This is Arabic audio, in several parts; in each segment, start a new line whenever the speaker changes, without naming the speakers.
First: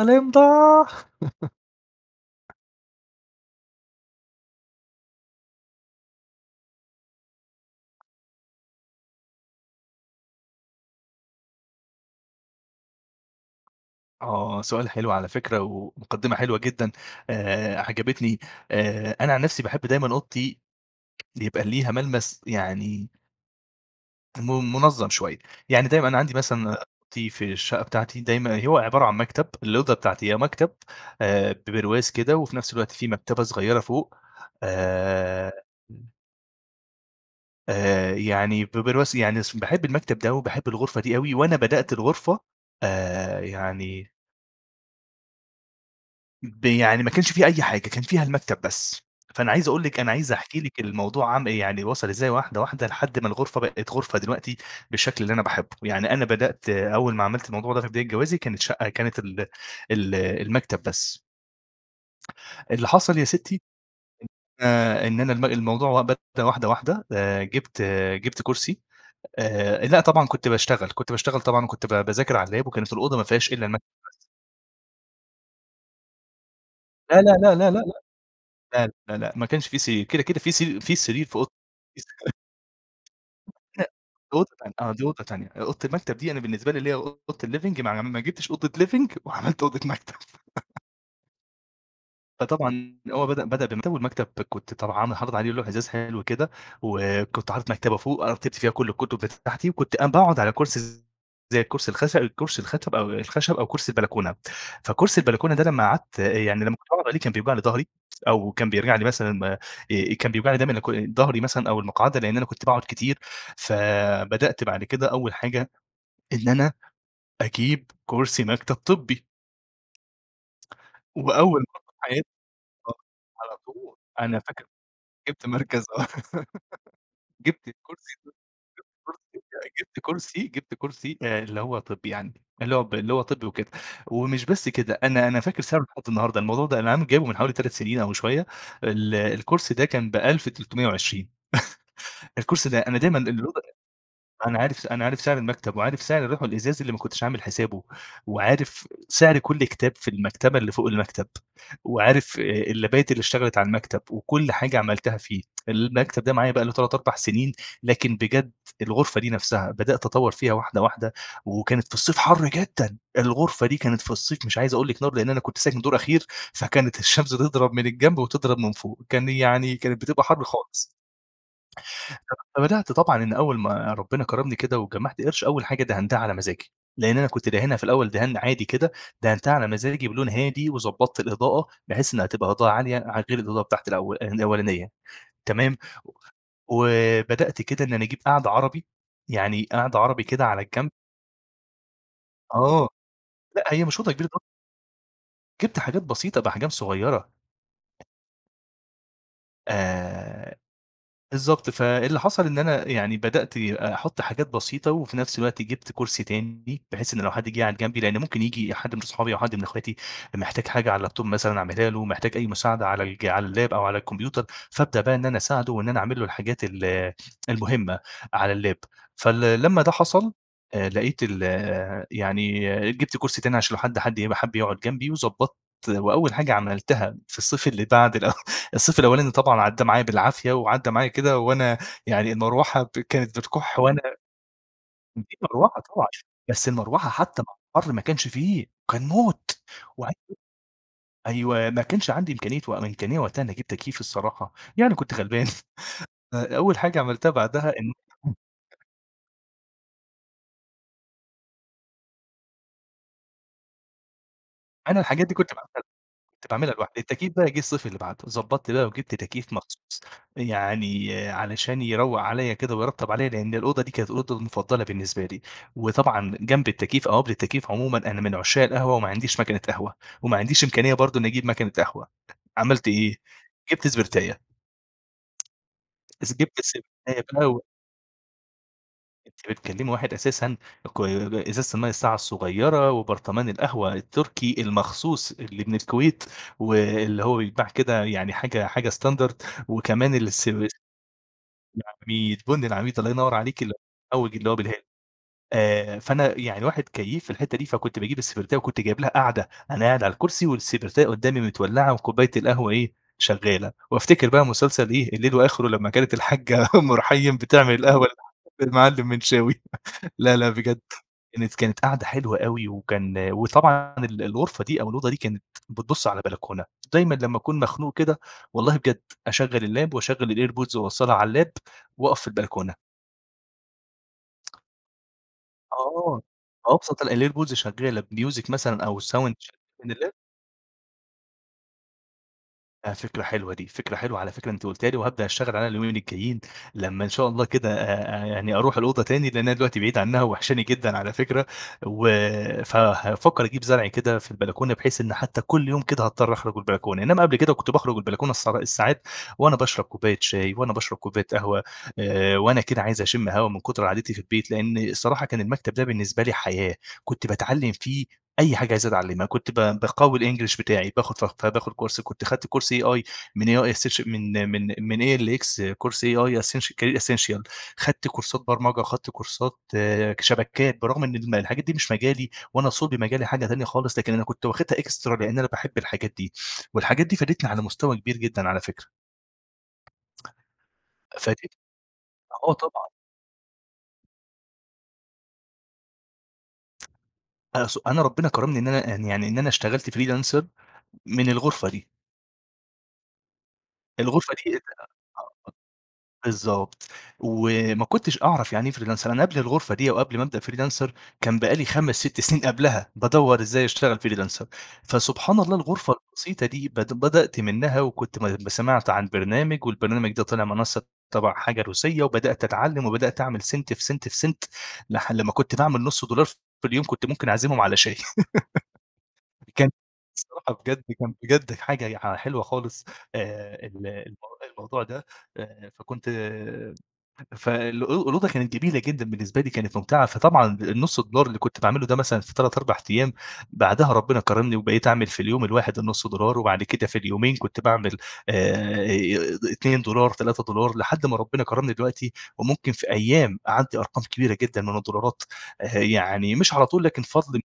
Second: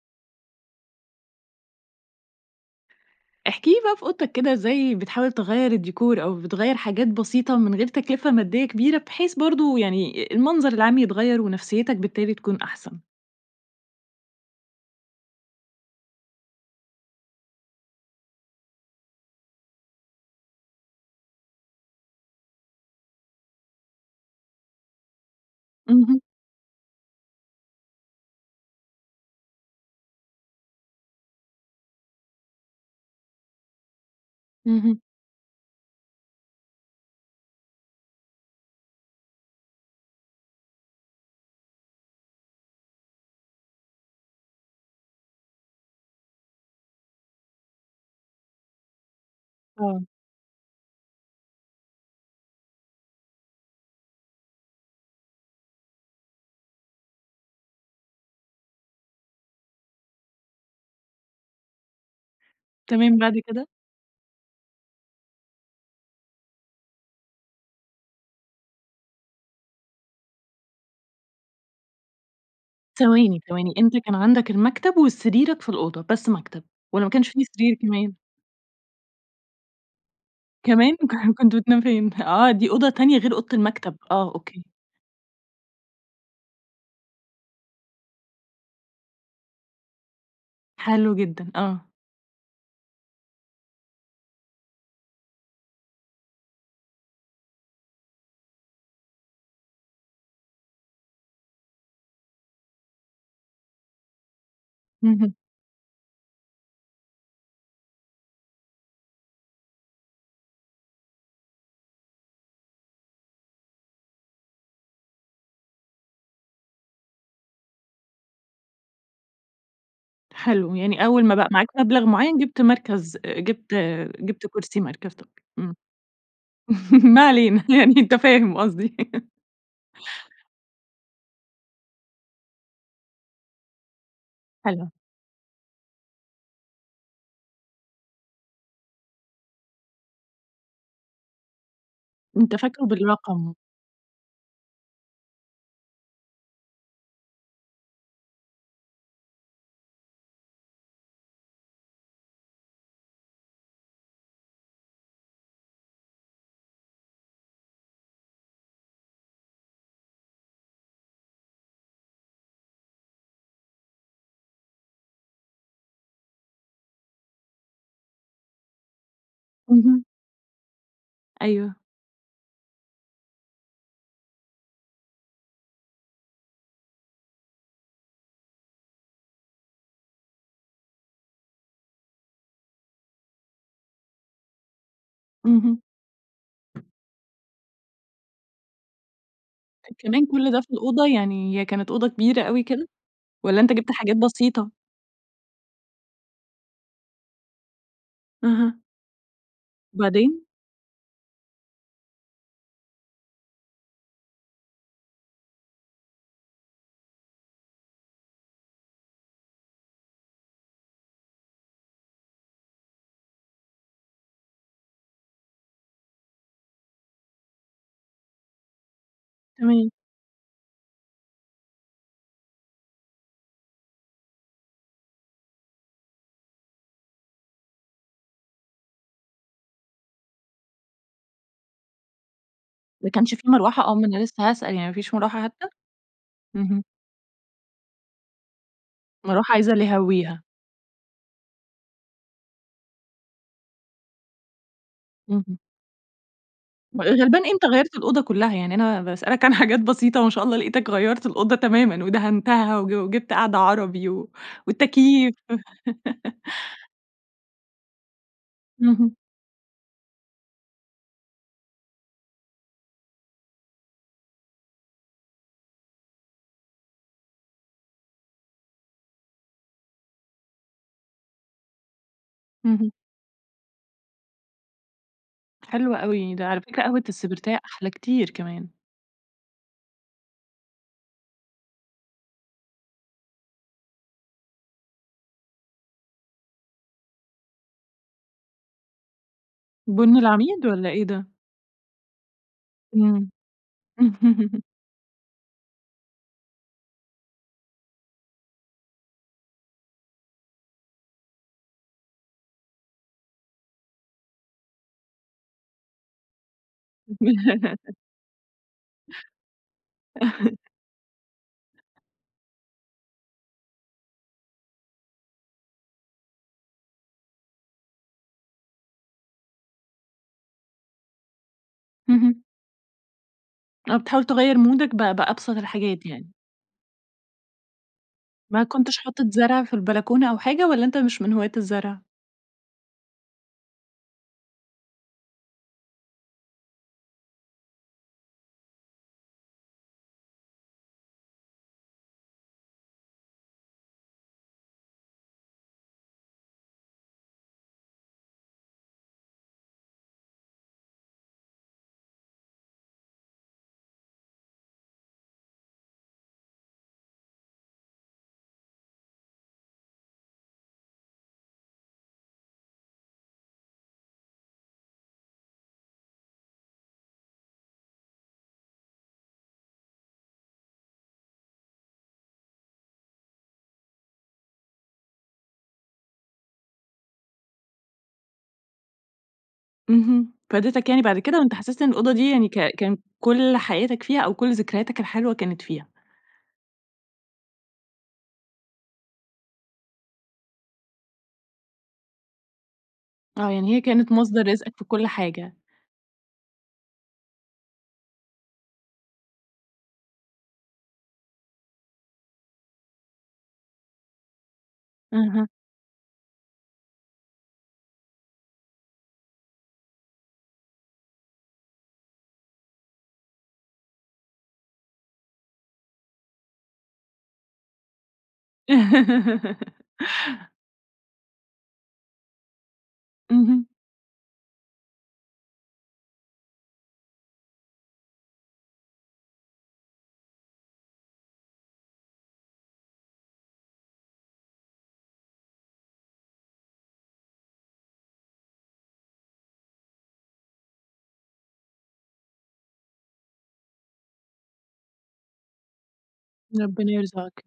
الإمضاء.
احكِ لي بقى في أوضتك كده ازاي بتحاول تغيّر الdecor أو بتغيّر حاجات بسيطة من غير تكلفة مادية كبيرة، بحيث برضه يعني المنظر العام يتغيّر ونفسيتك بالتالي تكون أحسن؟
آه، سؤال حلو على فكرة ومقدِّمة حلوة جدًا آآ، عجبتني آآ، أنا عن نفسي باحب دايمًا أوضتي يبقى ليها ملمس يعني م منظَّم شوية يعني دايمًا أنا
اهم.
عندي مثلاً أوضتي في الشقة بتاعتي، دايمًا هو عبارة عن مكتب، الأوضة بتاعتي آآ، مكتب آآ، ببرواز كده وفي نفس الوقت في مكتبة صغيرة فوق
اهم.
آآ آآ يعني ببرواز يعني باحب المكتب ده وباحب الغرفة دي أوي، وأنا بدأت الغرفة آآ، يعني ب يعني ما كانش فيها أي حاجة كان فيها المكتب بس، فأنا عايز أقول لِك
آه.
أنا عايز أحكي لِك الموضوع عامل يعني وَصَل إزاي واحدة، واحدة لحد ما الغرفة بقِت غرفة دلوقتي بالشكل اللي أنا باحبُه، يعني أنا بدأت أول ما عملت الموضوع ده في بداية جوازي، كانت شقة كانت ال ال المكتب بس. اللي حصل
تمام،
يا
بعد
ستي
كده؟
آآ، إن أنا الم الموضوع بدأ واحدة، واحدة، آآ، جِبت، جِبت كرسي آآ، لأ طبعًا كنت باشتغل كنت باشتغل طبعًا وكنت ب باذاكر على الlap وكانت الأوضة ما
ثواني،
فيهاش إلّا
ثواني
المكتب
أنت
بس.
كان عندك المكتب وسريرك في الأوضة، بس مكتب والَّا ما
لا،
كانش
لا،
فيه
لا، لأ،
سرير
لأ،
كمان؟
لأ، لأ، لأ ما كانش فيه سرير كده، كده في سرير في
كمان!
سرير في
ك
أوض
كنت بتنام فين بقى؟ آه دي أوضة تانية غير أوضة
[unintelligible] دي
المكتب، آه
أوضة
أوكي.
تانية، آه، دي أوضة تانية، أوضة المكتب دي أنا بالنسبة لي اللي هي أوضة الliving ما ع ما جبتش أوضة living وعَمَلت أوضة مكتب.
حلو جدًا، آه.
فطبعًا أول ما بدأ بدأ بمكتب والمكتب كنت طبعًا أنا حاطط عليه لوح إزاز حلو كده، و كنت حاطط مكتبة فوق، أنا رتبت فيها كل الكتب بتاعتي، وكنت م بأقعد على كرسي، زي كرسي الكرسي الخس ب أو الكرسي الخشب أو الخشب أو كرسي البلكونة؛ فكرسي
اهم.
البلكونة ده لما قعدت يعني لما كنت بأقعد عليه كان بيوجع لي ضهري أو كان بيوجع لي مثلًا كان بيوجعني دايمًا ضهري مثلًا أو المقعدة، لأن أنا كنت باقعد كتير ف بدأت بعد كده أول حاجة إن أنا أجيب كرسي مكتب طبي!
حلو، يعني أول ما بقى
وأول
معاك
مرة في
مبلغ
حياتي
معين جبت
آه،
مركز آآ،
على
جبت
طول، أنا
جبت
فاكر
كرسي مركز طبي،
جبت
امم.
مركز آه
ما علينا
جبت
يعني أنت
الكرسي
فاهم قصدي.
[unintelligible] جبت كرسي جبت كرسي اللي هو طبي يعني اللي هو ب اللي هو طبي وكده، ومش بس
حلو.
كده أنا أنا فاكر سعره لحد النهارده الموضوع ده أنا عامل جابيه من حوالي 3 سنين أو شوية ال الكرسي ده كان 1320
أنت
الكرسي ده،
فاكره
أنا دايمًا ال
بالرقم.
أنا عارف أنا عارف سعر المكتب وعارف سعر اللوح الإزاز اللي ما كنتش عامل حسابه، وعارف سعر كل كتاب في المكتبة اللي فوق المكتب وعارف اللَابات اللي اشتغلت على المكتب وكل حاجة عملتها فيه، المكتب ده معايا بقى له 3 4 سنين لكن بجد الغرفة دي نفسها بدأت أطور فيها واحدة واحدة وكانت في الصيف حر جدًا. الغرفة دي كانت في الصيف مش عايز أقول لِك نار لأن أنا كنت ساكن دور أخير، فكانت الشمس تضرب من الجنب وتضرب من فوق، كان يعني كانت
اهم.
بتبقى حر خالص.
أيوه.
[unintelligible] فبدأت طبعًا إن أول ما ربنا كرمني كده وجمعت قرش، أول حاجة دهنتها على مزاجي. لأن أنا كنت داهنها في الأول دهان عادي كده، دهنتها على مزاجي بلون هادي وضبطت الإضاءة بحيث إنها تبقى إضاءة عالية ع غير الإضاءة بتاعتي الأو الأولانية تمام؟
اهم.
وبدأت كده إن أنا أجيب قعدة عربي، يعني قعدة عربي
فكمان
كده
كل ده
على
في
الجنب.
الأوضة، يعني هي كانت أوضة كبيرة أوي
آه،
كده، والّا
لأ
أنت
هي
جبت
مش أوضة
حاجات
كبيرة هي
بسيطة؟
جبت حاجات بسيطة بأحجام صغيّرة.
اهم. وبعدين؟
آآ، بالضبط، فاللي حصل إن أنا يعني بدأت أحط حاجات بسيطة، وفي نفس الوقت جبت كرسي تاني، بحيث إنّه لو حد جه قعد جنبي، لأنّه ممكن ييجي حد من أصحابي أو حد من أخواتي محتاج حاجة على اللاب توب مثلًا أعملها له محتاج أي مساعدة على الج على اللاب أو على الكمبيوتر فابدأ بقى إن أنا أساعده وإن أنا أعمل له الحاجات ال المهمّة على اللاب. فال لما
تمام.
ده حصل لقيت ال آآ، يعني جبت كرسي تاني عشان لو حد حد يبقى حب يقعد جنبي وضبطت وأوّل حاجة عملتها في الصيف اللي بعد الصيف الأولاني طبعًا عدى معي بالعافية وعدى معايا كده وأنا يعني المروحة
ما كانش
كانت
في
بتكح
مروحة، آه،
وأنا
ما أنا لسّه هاسأل يعني ما فيش
في
مروحة حتّى.
مروحة طبعًا بس
اهم.
المروحة حتّى مع الحر ما كانش فيه، كان
مروحة
موت.
عايزة اللي
و
يهويها.
[unintelligible] أيوَه، ما كانش عندي إمكانية وإمكانية وقتها إن أجيب تكييف الصراحة يعني كنت غلبان
اهم.
أوّل حاجة عملتها
غلبان إيه! أنت
بعدها إن
غيرت الأوضة كلّها، يعني أنا باسألك عن حاجات بسيطة ما شاء الله لقيتك غيرت الأوضة تمامًا، ودهنتها وج وجبت قعدة عربي و
أنا الحاجات دي
والتكييف.
كنت ب كنت باعملها لوحدي التكييف بقى جه الصيف اللي بعده، ضبطت بقى وجبت
اهم.
تكييف مخصوص يعني علشان يروق عليَّ كده ويرطب عليَّ، لأن الأوضة دي كانت الأوضة المفضلة بالنسبة لي، وطبعًا جنب التكييف أو قبل التكييف عمومًا أنا من عشاق القهوة وما عنديش ماكينة قهوة، وما عنديش إمكانية برضو إنّي أجيب ماكينة قهوة، عملت
اهم.
إيه؟ جبت سبرتاية.
حلوة أوي، ده
جبت
على فكرة قهوة
السبرتاية بقى
السبرتاية،
و
أحلى كتير كمان.
أنتِ بتكلمي واحد أساسًا كوي إزازة المَيّة الساقعة الصغيرة، وبرطمان القهوة التركي المخصوص اللي من الكويت، واللي هو بيتباع كده يعني حاجة حاجة standard وكمان
بُن
الس
العميد والّا إيه ده؟
العميد، بُن العميد الله
إمم.
ينور عليكِ المحوج اللي هو بالهيل. آآ، فأنا يعني واحد كيّيف في الحتة دي فكنت باجيب السبرتاية وكنت جايب لها قاعدة أنا قاعد على الكرسي والسبرتاية قدامي متولّعة وكوباية القهوة إيه شغالة، وأفتكر بقى مسلسل إيه الليل وآخره، لما كانت الحاجَّة أم رحيم بتعمل القهوة للحاج للمعلم منشاوي. لا، لا، بجد كانت كانت كانت قعدة حلوة أوي وكان وطبعًا ال الغرفة دي أو الأوضة دي كانت بتبص على بلكونة، دايمًا لما أكون مخنوق كده والله بجد أشغّل اللاب وأشغّل الAirPods وأوصّلها على اللاب وأقف في
اهم.
البلكونة.
آه، بتحاول تغير مودَك ب بأبسط الحاجات
آه،
يعني؟
أبسط ال الAirPods شغالة بmusic
ما
مثلًا
كنتش
أو sound
حاطط
شغالة
زرع في
من اللاب.
البلكونة أو حاجة، والّا أنتَ مش من هواة الزرع؟
آآ، فكرة حلوة دي فكرة حلوة على فكرة أنتِ قلتيها لي، وهابدأ أشتغل عليها اليومين الجايين لما إن شاء الله كده آآ، يعني أروح الأوضة تاني لأن أنا دلوقتي بعيد عنها وواحشاني جدًا على فكرة، و فهافكر أجيب زرع كده في البلكونة بحيث إن حتى كل يوم كده هاضطر أخرج البلكونة، إنما قبل كده كنت باخرج البلكونة الس الساعات وأنا باشرب كوباية شاي وأنا باشرب كوباية قهوة، آآ، وأنا كده عايز أشم هوا من كتر قعدتي في البيت، لأن الصراحة كان المكتب ده بالنسبة لي حياة، كنت باتعلم فيه أي حاجة عايز أتعلمها، كنت ب باقوّي الEnglish بتاعي باخد ف ف باخد كورس كنت أخدت كورس AI من AI Essenti من من من ALX كورس AI Essenti Career Essential خدت كورسات برمجة خدت كورسات آآ، شبكات. برغم إن الم الحاجات دي مش مجالي وأنا صلب مجالي حاجة تانية خالص، لكن أنا كنت واخدها extra لأن أنا باحب الحاجات دي. والحاجات دي فادتني على مستوى كبير جدًا على فكرة.
اهم، فادتَك يعني بعد كده، وأنتَ
فادتني
حسست إن الأوضة دي يعني
آه
ك
طبعًا.
كان كل حياتَك فيها أو كل ذكرياتك الحلوة كانت فيها؟
أ س أنا ربنا كرمني إن أنا يعني إن أنا اشتغلت Freelancer من الغرفة دي.
آه، يعني هي كانت
الغرفة
مصدر
دي
رزقك في كل حاجة.
بالضبط، وما كنتش أعرف يعني إيه Freelancer، أنا قبل الغرفة دي أو قبل ما أبدأ Freelancer كان بقى لي 5، 6 سنين قبلها بادور إزاي أشتغل Freelancer، فسبحان
اها.
الله الغرفة البسيطة دي بد بدأت منها وكنت ما ما سمعت عن برنامج والبرنامج ده طلع منصة تبع حاجة روسية وبدأت أتعلم، وبدأت أعمل سنت في سنت في سنت، لح بعد ما كنت باعمل نص دولار في اليوم كنت ممكن أعزمهم على شاي. كان الصراحة بجد كان بجد حاجة يع حلوة خالص
اهم.
آه، ال الم الموضوع ده. فكنت ف الأو الأوضة كانت جميلة جدًا بالنسبة لي كانت ممتعة، فطبعًا النص دولار اللي كنت باعمله ده مثلًا في 3 4 أيام بعدها ربنا كرمني وبقيت أعمل في اليوم الواحد النص دولار، وبعد كده في اليومين كنت باعمل آآ، 2$ 3$ لحد ما ربنا كرمني دلوقتي وممكن في أيام أعدي أرقام كبيرة جدًا من الدولارات. يعني مش على طول
ربنا
لكن فضل من
يرزقك،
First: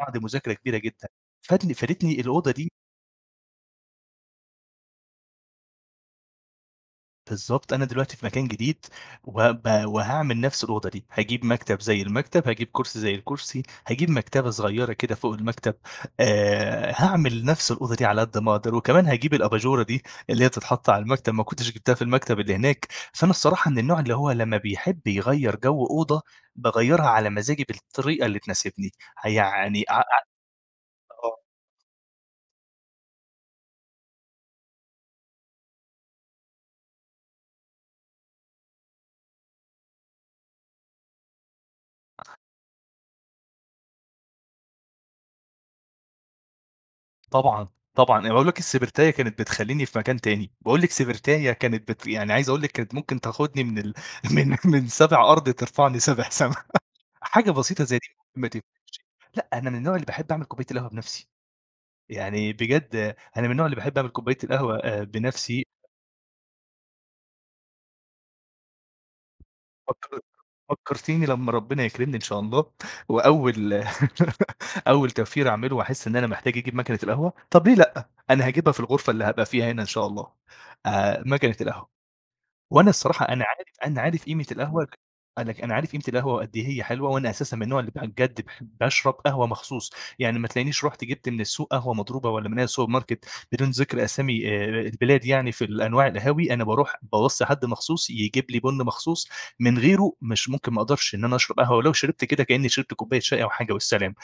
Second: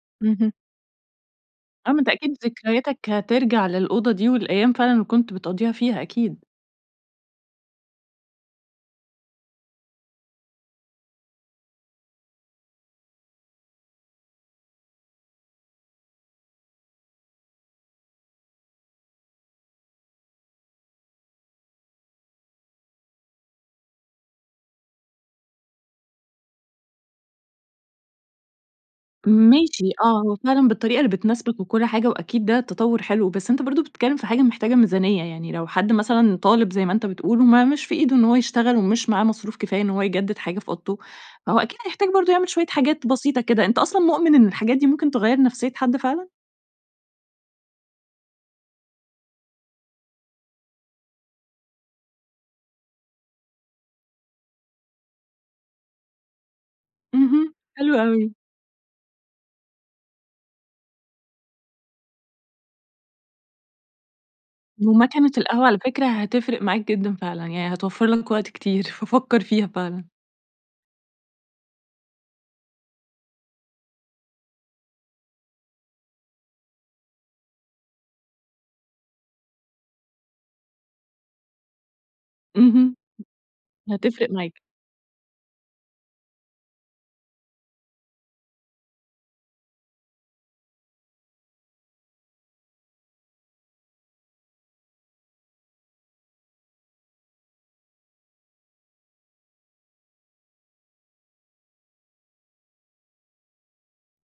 بعد
اهم.
مذاكرة كبيرة جدًا فادني
آه، ما أنت
فادتني
أكيد
الأوضة دي
ذكرياتك هترجع للأوضة دي، والأيام فعلًا اللي كنت بتقضيها فيها أكيد.
بالضبط، أنا دلوقتي في مكان جديد، وهبقى وهاعمل نفس الأوضة دي، هاجيب مكتب زي المكتب، هاجيب كرسي زي الكرسي، هاجيب مكتبة صغيرة كده فوق المكتب، آآ، هاعمل نفس الأوضة دي على قد ما أقدَر. وكمان هاجيب الأباجورة دي اللي هي تتحطّ على المكتب، ما كنتش جِبتها في المكتب اللي هناك. فأنا الصراحة من النوع اللي هو لمَّا بيحب يغيِّر جو أوضة، باغيِّرها على مزاجي بالطريقة اللي تناسبني، هيعني
ماشي،
ع ع
آه، هو فعلًا بالطريقة اللي
آه.
بتناسبَك وكل حاجة وأكيد ده تطوُّر حلو. بس أنتَ برضو بتتكلَّم في حاجة محتاجة ميزانية. يعني، لو حد مثلًا طالب، زي ما أنتَ بتقول، وما مش في إيده إن هو يشتغَل، ومش معاه مصروف كفاية إن هو يجدّد حاجة في أوضته، فهو أكيد هيحتاج برضو يعمل شوية حاجات بسيطة كده. أنتَ أصلًا مؤمن إن الحاجات دي ممكن تغيِّر نفسية حد فعلًا؟
طبعًا طبعًا، أنا باقول لِك، السبرتاية كانت بتخلِّيني في مكان تاني. باقول لِك، سبرتاية كانت بت يعني، عايِز أقول لِك، كانت ممكن تاخُدني من ال من من سابِع أرض، ترفَعني سابِع سما. حاجة
اهم،
بسيطة
حلو
زي دي،
أوي.
ما تدِّيش لأ، أنا من النوع اللي باحب أعمل كوباية القهوة بنفسي. يعني بجد، أنا من النوع اللي باحب أعمل كوباية القهوة آآ،
وماكنة
بنفسي.
القهوة على فكرة هتفرِّق معاك جدًا فعلًا، يعني هتوفّر لك وقت كتير، ففكر فيها فعلًا.
فكَّر فكَّرتِيني، لمَّا ربنا يكرِمني إن شاء الله، وأوَّل أوَّل توفير هاعمله وأحس إن أنا محتاج أجيب ماكنة القهوة، طب ليه لأ؟ أنا هاجيبها في الغرفة اللي هابقى فيها هنا، إن شاء الله. آآ، ماكنة القهوة. وأنا
اهم،
الصراحة أنا عارف أنا عارف
هتفرِّق
قيمة
معاك.
القهوة، أنا أنا عارف قيمة القهوة قد إيه هي حلوة، وأنا أساسًا من النوع اللي بجد باحب أشرب قهوة مخصوص. يعني، ما تلاقِينيش رُحت جبت من السوق قهوة مضروبة والّا من أي السوبر ماركت، بدون ذِكر أسامي آآ، البلاد يعني. في الأنواع القهاوي، أنا بارُوح باوصِي حد مخصوص يجيب لي بُن مخصوص، من غيره مش ممكن ما أقدرِش إن أنا أشرَب قهوة، ولو شربت كده كأني شربت كوباية شاي أو حاجة والسلام.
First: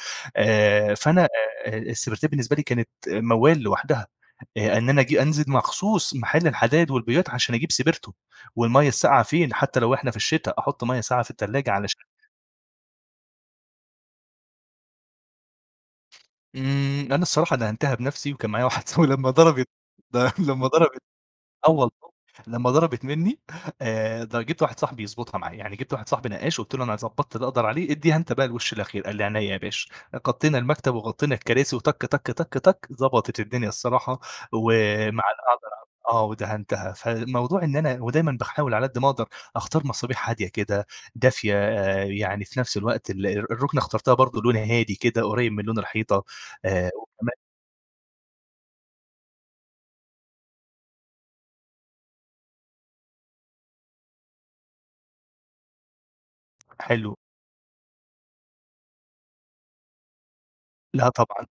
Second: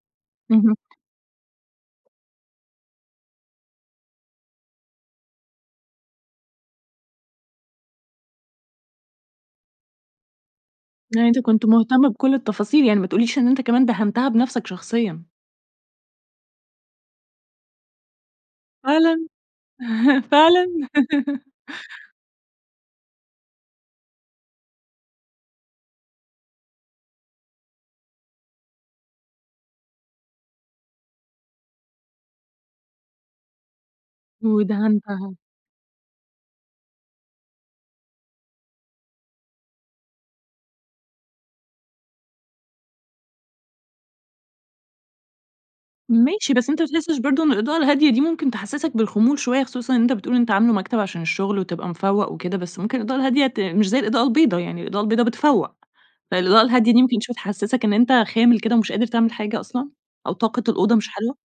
اهم.
آآ فأنا آآ، السبرتاية بالنسبة لي كانت موّال لوحدها. آآ، إن أنا آجي أنزل مخصوص محل الحدايد والبويات عشان أجيب سبرتو، والمَيَّة الساقعة، فين؟ حتى لو إحنا في الشتا، أحُطّ مَيَّة ساقعة
يعني
في
أنت كنت
التلاجة علشان
مهتم بكل التفاصيل. يعني ما تقوليش إن أنت كمان دهنتها بنفسك شخصيًا.
إمم، أنا الصراحة دهنتها بنَفسي، وكان معايا واحد صاحبي،
فعلًا؟!
لمّا ضربت لمّا
فعلًا؟!
ضربت آه والله، لمّا ضربت مني آآ، د جبت واحد صاحبي يضبطها معايا. يعني جبت واحد صاحبي نقّاش، قلت له: "أنا ضبّطت اللي أقدر عليه، إديها أنت بقى الوش الأخير"، قال لي: "عينيا يا باشا"، غطّينا المكتب وغطّينا الكراسي، وتَك، تَك، تَك، تَك ضبطت الدنيا الصراحة، ومع
ودهنتها.
أقدر أعمل آه، ودهنتها. فالموضوع إن أنا ودايمًا باحاول على قدّ ما أقدر أختار مصابيح هادية كده، دافية آآ، يعني في نَفس الوقت ال الرُكنة اخترتها برضو لونها هادي كده، قريّب من لون الحيطة،
ماشي، بس أنت ما
آآ،
بتحسش
وكمان
برضو إن الإضاءة الهادية دي ممكن تحسسك بالخمول شوية، خصوصًا أنت بتقول أنت عامله مكتب عشان الشغل وتبقى مفوّق وكده، بس ممكن الإضاءة الهادية ت مش زي الإضاءة البيضاء، يعني الإضاءة البيضاء بتفوّق، فالإضاءة الهادية دي
حلو.
ممكن شوية تحسسك إن أنت خامل كده ومش قادر تعمل حاجة أصلًا، أو طاقة الأوضة مش
لأ
حلوة؟
طبعًا،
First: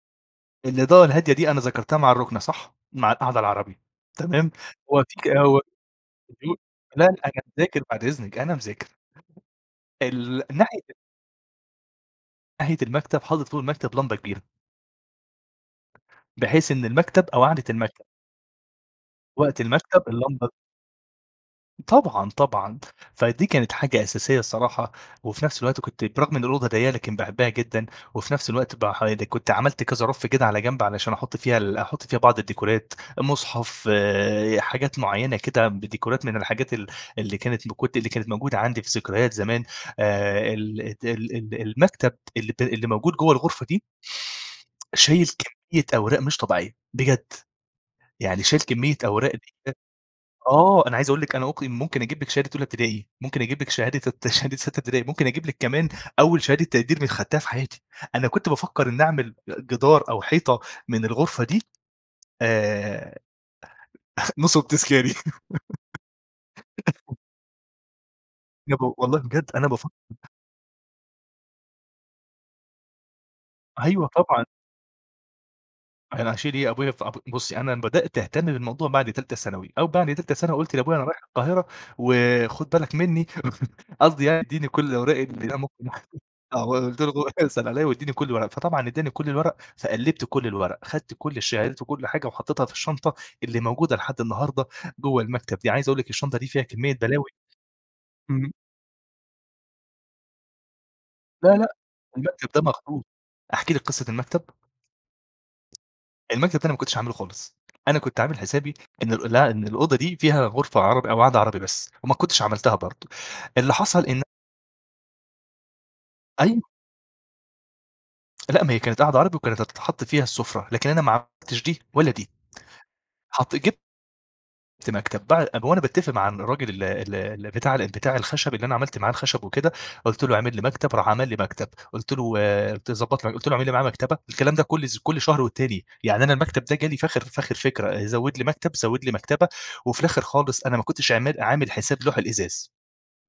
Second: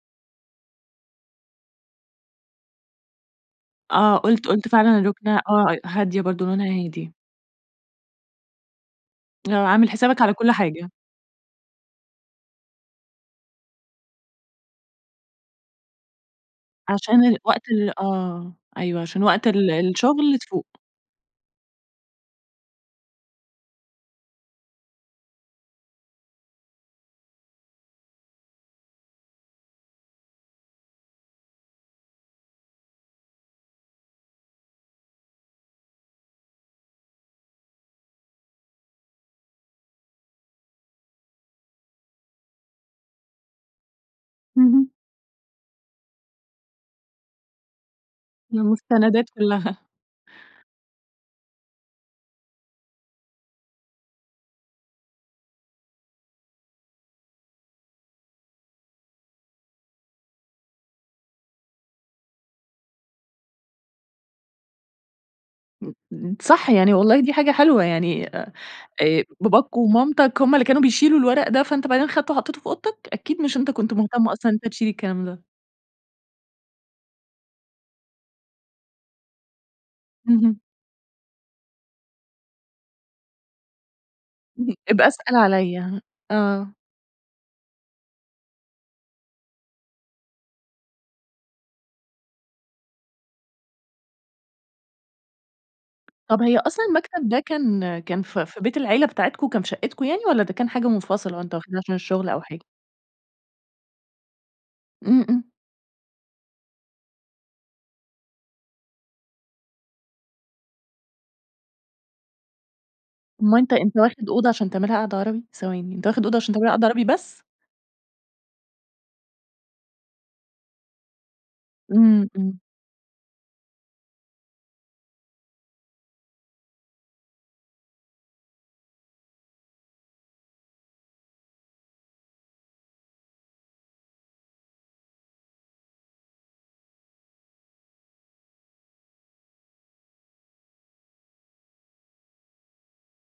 الإضاءة الهادية دي أنا ذكرتها مع الركنة صح؟ مع القعدة العربي،
آه قُلت
تمام،
قُلت فعلًا،
هو في ك
الركنة آه، هادية برضو
[unintelligible]
لونها
لأ،
هادي.
أنا مذاكر بعد إذنِك، أنا مذاكر.
آه، عامل حسابك على
ال
كل
الناحية
حاجة.
ناحية المكتب، حاطط فوق المكتب لمبة كبيرة. بحيث إن
عشان
المكتب
ال
أو قعدة
وقت ال
المكتب
آه، أيوه عشان وقت
وقت
ال
المكتب
الشغل
اللمبة
تفوق.
طبعًا طبعًا، فدي كانت حاجة أساسية الصراحة وفي نفس الوقت كنت برغم إن الأوضة ضيّقة لكن باحبها جدًا وفي نفس الوقت بقى ح كنت عملت كذا رف كده على جنب علشان أحط فيها ال أحط فيها بعض الديكورات، مصحف حاجات معينة كده بديكورات من الحاجات ال اللي كانت ب كنت اللي كانت موجودة عندي في ذكريات زمان آآ، ال ال ال ال المكتب اللي ب اللي موجود جوا الغرفة دي
اهم.
شايل كمية أوراق مش طبيعية، بجد. يعني شايل كمية
المستندات
أوراق كده
كلها.
آه، أنا عايز أقول لِك أنا ممكن ممكن أجيب لك شهادة أولى ابتدائي، ممكن أجيب لك شهادة الت شهادة ستّة ابتدائي، ممكن أجيب لك كمان أول شهادة تقدير من خدتها في حياتي. أنا كنت بافكر إني أعمل جدار أو حيطة من الغرفة دي آآ، نصُب تذكاري.
امم، امم، امم، صح يعني، والله دي حاجة حلوة. يعني، آآ،
جابوا والله بجد أنا
باباك
بافكر
ومامتك هُما اللي كانوا بيشيلوا الورق ده، فأنتَ بعدين خدّيته وحطِّيته في أوضتَك، أكيد مش أنتَ كنت
أيوه،
مهتم
طبعًا.
أصلًا إن أنتَ تشيل الكلام ده.
أنا هاشيل إيه، أبويا في أب بصّي أنا بدأت اهتم بالموضوع بعد تالتة ثانوي أو بعد تالتة ثانوي
اهم.
قلت لأبويا: "أنا رايح القاهرة وخد بالك مني، س قصدي يعني اديني
اهم،
كل
ابقى
الأوراق
أسأل
اللي أنا ممكن
عليا،
احتاجها."
آه.
وآه، قلت له: "بابا اسأل عليا واديني كل الورق." فطبعًا إدّاني كل الورق، فقلّبت كل الورق، أخدت كل الشهادات وكل حاجة وحطيتها في الشنطة اللي موجودة لحد النهارده جوا المكتب دي، عايز أقول لك الشنطه
طب
دي
هي
فيها
أصلًا
كمّية بلاوي
المكتب ده كان كان في
إمم.
في بيت العيلة بتاعتكم كان في شقتكم يعني، والَّا ده كان حاجة منفصلة
لا،
وأنت
لا،
واخدها علشان الشغل أو
المكتب
حاجة؟
ده مخصوص، أحكي لكِ قصة المكتب؟
إمم، إمم.
المكتب التاني ما كنتش هاعمله خالص. أنا كنت عامل حسابي إنه لأ، إن الأوضة دي فيها غرفة عربي أو قعدة عربي بس، وما كنتش عملتها برضه،
امّال
اللي
أنتَ أنتَ
حصل إنه
واخد أوضة علشان تعملها قعدة عربي، ثواني، أنت واخد أوضة علشان
أيوه.
تعملها قعدة عربي بس؟!
لا ما هي كانت قعدة عربي وكانت هتتحط فيها السفرة، لكن أنا ما عملتش دي ولا دي،
إمم، إمم.
حطيت جب ت مكتب، بعد وأنا باتفق مع الراجل ال ال ال بتاع ال بتاع الخشب اللي أنا عملت معاه الخشب وكده، قلت له: "اعمل لي مكتب." راح عمل لي مكتب، قلت له قلت له ضبط قلت له: "اعمل لي معاه مكتبة." الكلام ده كل كل شهر والتاني يعني أنا المكتب ده جالي في اخر في آخر فكرة زود لي مكتب، زود لي مكتبة، وفي الآخر خالص أنا ما كنتش عمال عامل حساب لوح الإزاز،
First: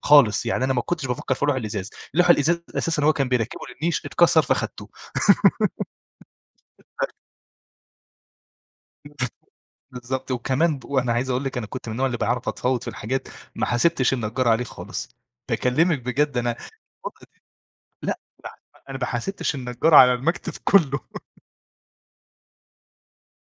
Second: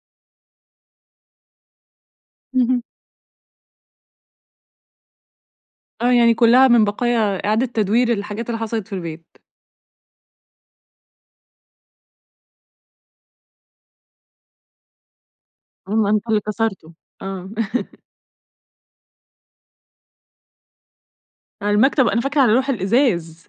خالص، يعني أنا ما كنتش بافكر في لوح الإزاز، لوح الإزاز
اهم.
أساسًا هو كان بيركبه للنيش اتكسر فأخدته.
آه، يعني كلها من
[unintelligible]
بقايا إعادة تدوير الحاجات اللي حصلت في البيت.
بالضبط وكمان ب وأنا عايز أقول لكِ أنا كنت من النوع اللي باعرف أتفاوض في الحاجات، ما حاسبتش النجار عليه خالص.
آه،
باكلمك
ما أنتَ
بجد
اللي
أنا
كسرته،
من كتر
آه.
لأ، لا، أنا ما حاسبتش النجار على المكتب كله.
على المكتب، أنا فاكرة على لوح الإزاز،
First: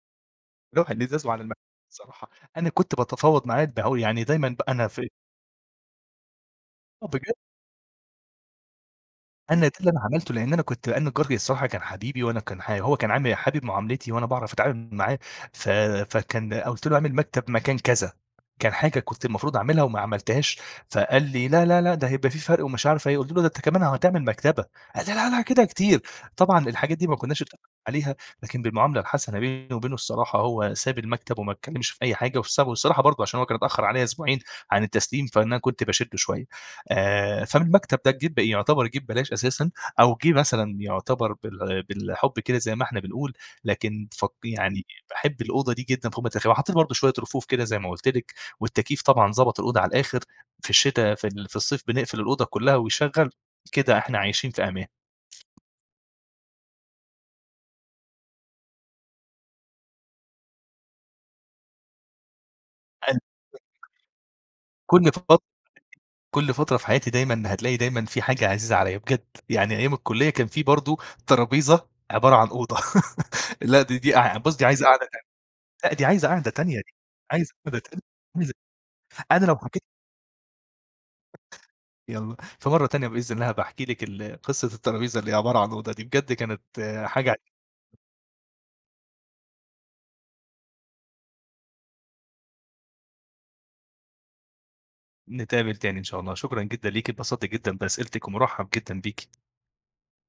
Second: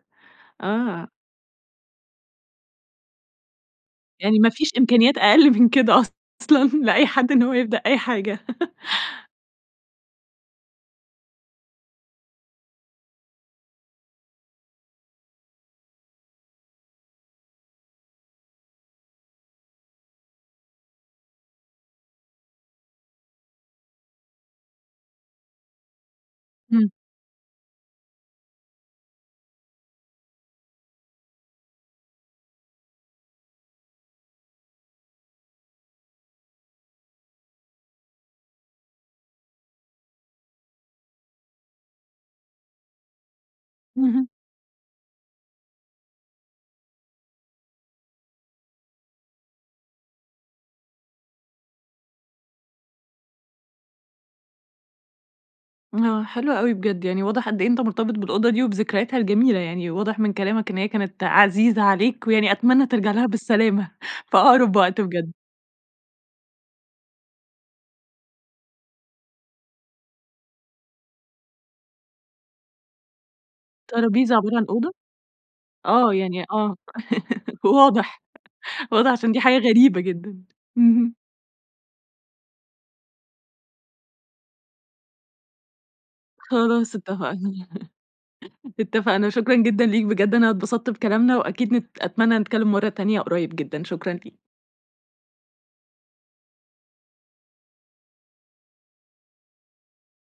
لوح
آه.
الإزاز وعلي المكتب الصراحة. أنا كنت باتفاوض معاه الد يعني
يعني
دايمًا
ما فيش
بقى أنا في
إمكانيات أقل من كده أصلًا، لأي
آه
حد
بجد!
إنه هو يبدأ أي حاجة.
أنا ده اللي أنا عملته. لأن أنا كنت أنا النجار الصراحة كان حبيبي، وأنا كان ح هو كان عامل حابب معاملتي وأنا باعرف أتعامل معاه، ف فكان قلت له: "أعمل مكتب مكان كذا." كان حاجة كنت المفروض أعملها وما عملتهاش. فقال لي: "لا، لا، لا، ده هيبقى في فرق." ومش عارف إيه قلت له: "أنت كمان هتعمل مكتبة." قال: "لا، لا، كده كتير." طبعًا
إمم.
الحاجات دي ما كنّاش أتفقنا عليها، لكن بالمعاملة الحسنة بيني وبينه الصراحه هو ساب المكتب وما اتكلمش في أي حاجة، وسابه الصراحة، برضه علشان هو كان اتأخر عليا أسبوعين عن التسليم، فأنا كنت باشده شوية. آآ، فمن المكتب ده جه يعتبر جه ببلاش أساسًا أو جه مثلًا يعتبر بال بالحب كده زي ما إحنا بنقول، لكن ف
اهم.
يعني باحب الأوضة دي جدًا فوق ما تتخيلي وحطيت برضه شوية رفوف كده زي ما قلت لكِ والتكييف طبعًا ضبط الأوضة على الآخر في الشتا في ال في الصيف بنقفل الأوضة كلها وشغّل، كده إحنا عايشين في أمان.
آه، حلوه أوي بجد، يعني واضح قد إيه أنتَ مرتبط بالأوضة دي وبذكرياتها الجميلة يعني. واضح من كلامك إن هي كانت عزيزة عليك، ويعني أتمنى ترجع
حلو.
لها بالسلامة، في أقرب
[unintelligible]
وقت
كل
بجد.
فترة كل فترة في حياتي دايمًا هتلاقي دايمًا في حاجة عزيزة عليا بجد يعني أيام الكلية كان في برضه ترابيزة عبارة عن أوضة. لا دي دي
طرابيزة
أع بصِ
عبارة
دي
عن
عايزة
أوضة؟
قعدة تانية. لأ، دي
آه،
عايزة
يعني
قعدة
آه،
تانية، دي عايزة قعدة تانية،
واضح،
عايزة
واضح، علشان دي
أنا
حاجة
لو حكيت
غريبة جدًا، اهم.
يالًا، في مرة تانية بإذن الله هابقي احكي لِك ال قصة الترابيزة اللي هي عبارة عن أوضة دي، بجد كانت
خلاص
حاجة
اتفقنا، اتفقنا شكرًا جدًا ليك، بجد أنا اتبسطت بكلامنا، وأكيد نت أتمني نتكلم مرة تانية قريب جدًا، شكرًا ليك.
نتقابل تاني إن شاء الله، شكرًا جدًا ليكِ اتبسط جدًا بأسئلتِك، ومرحّب جدًا بيكِ.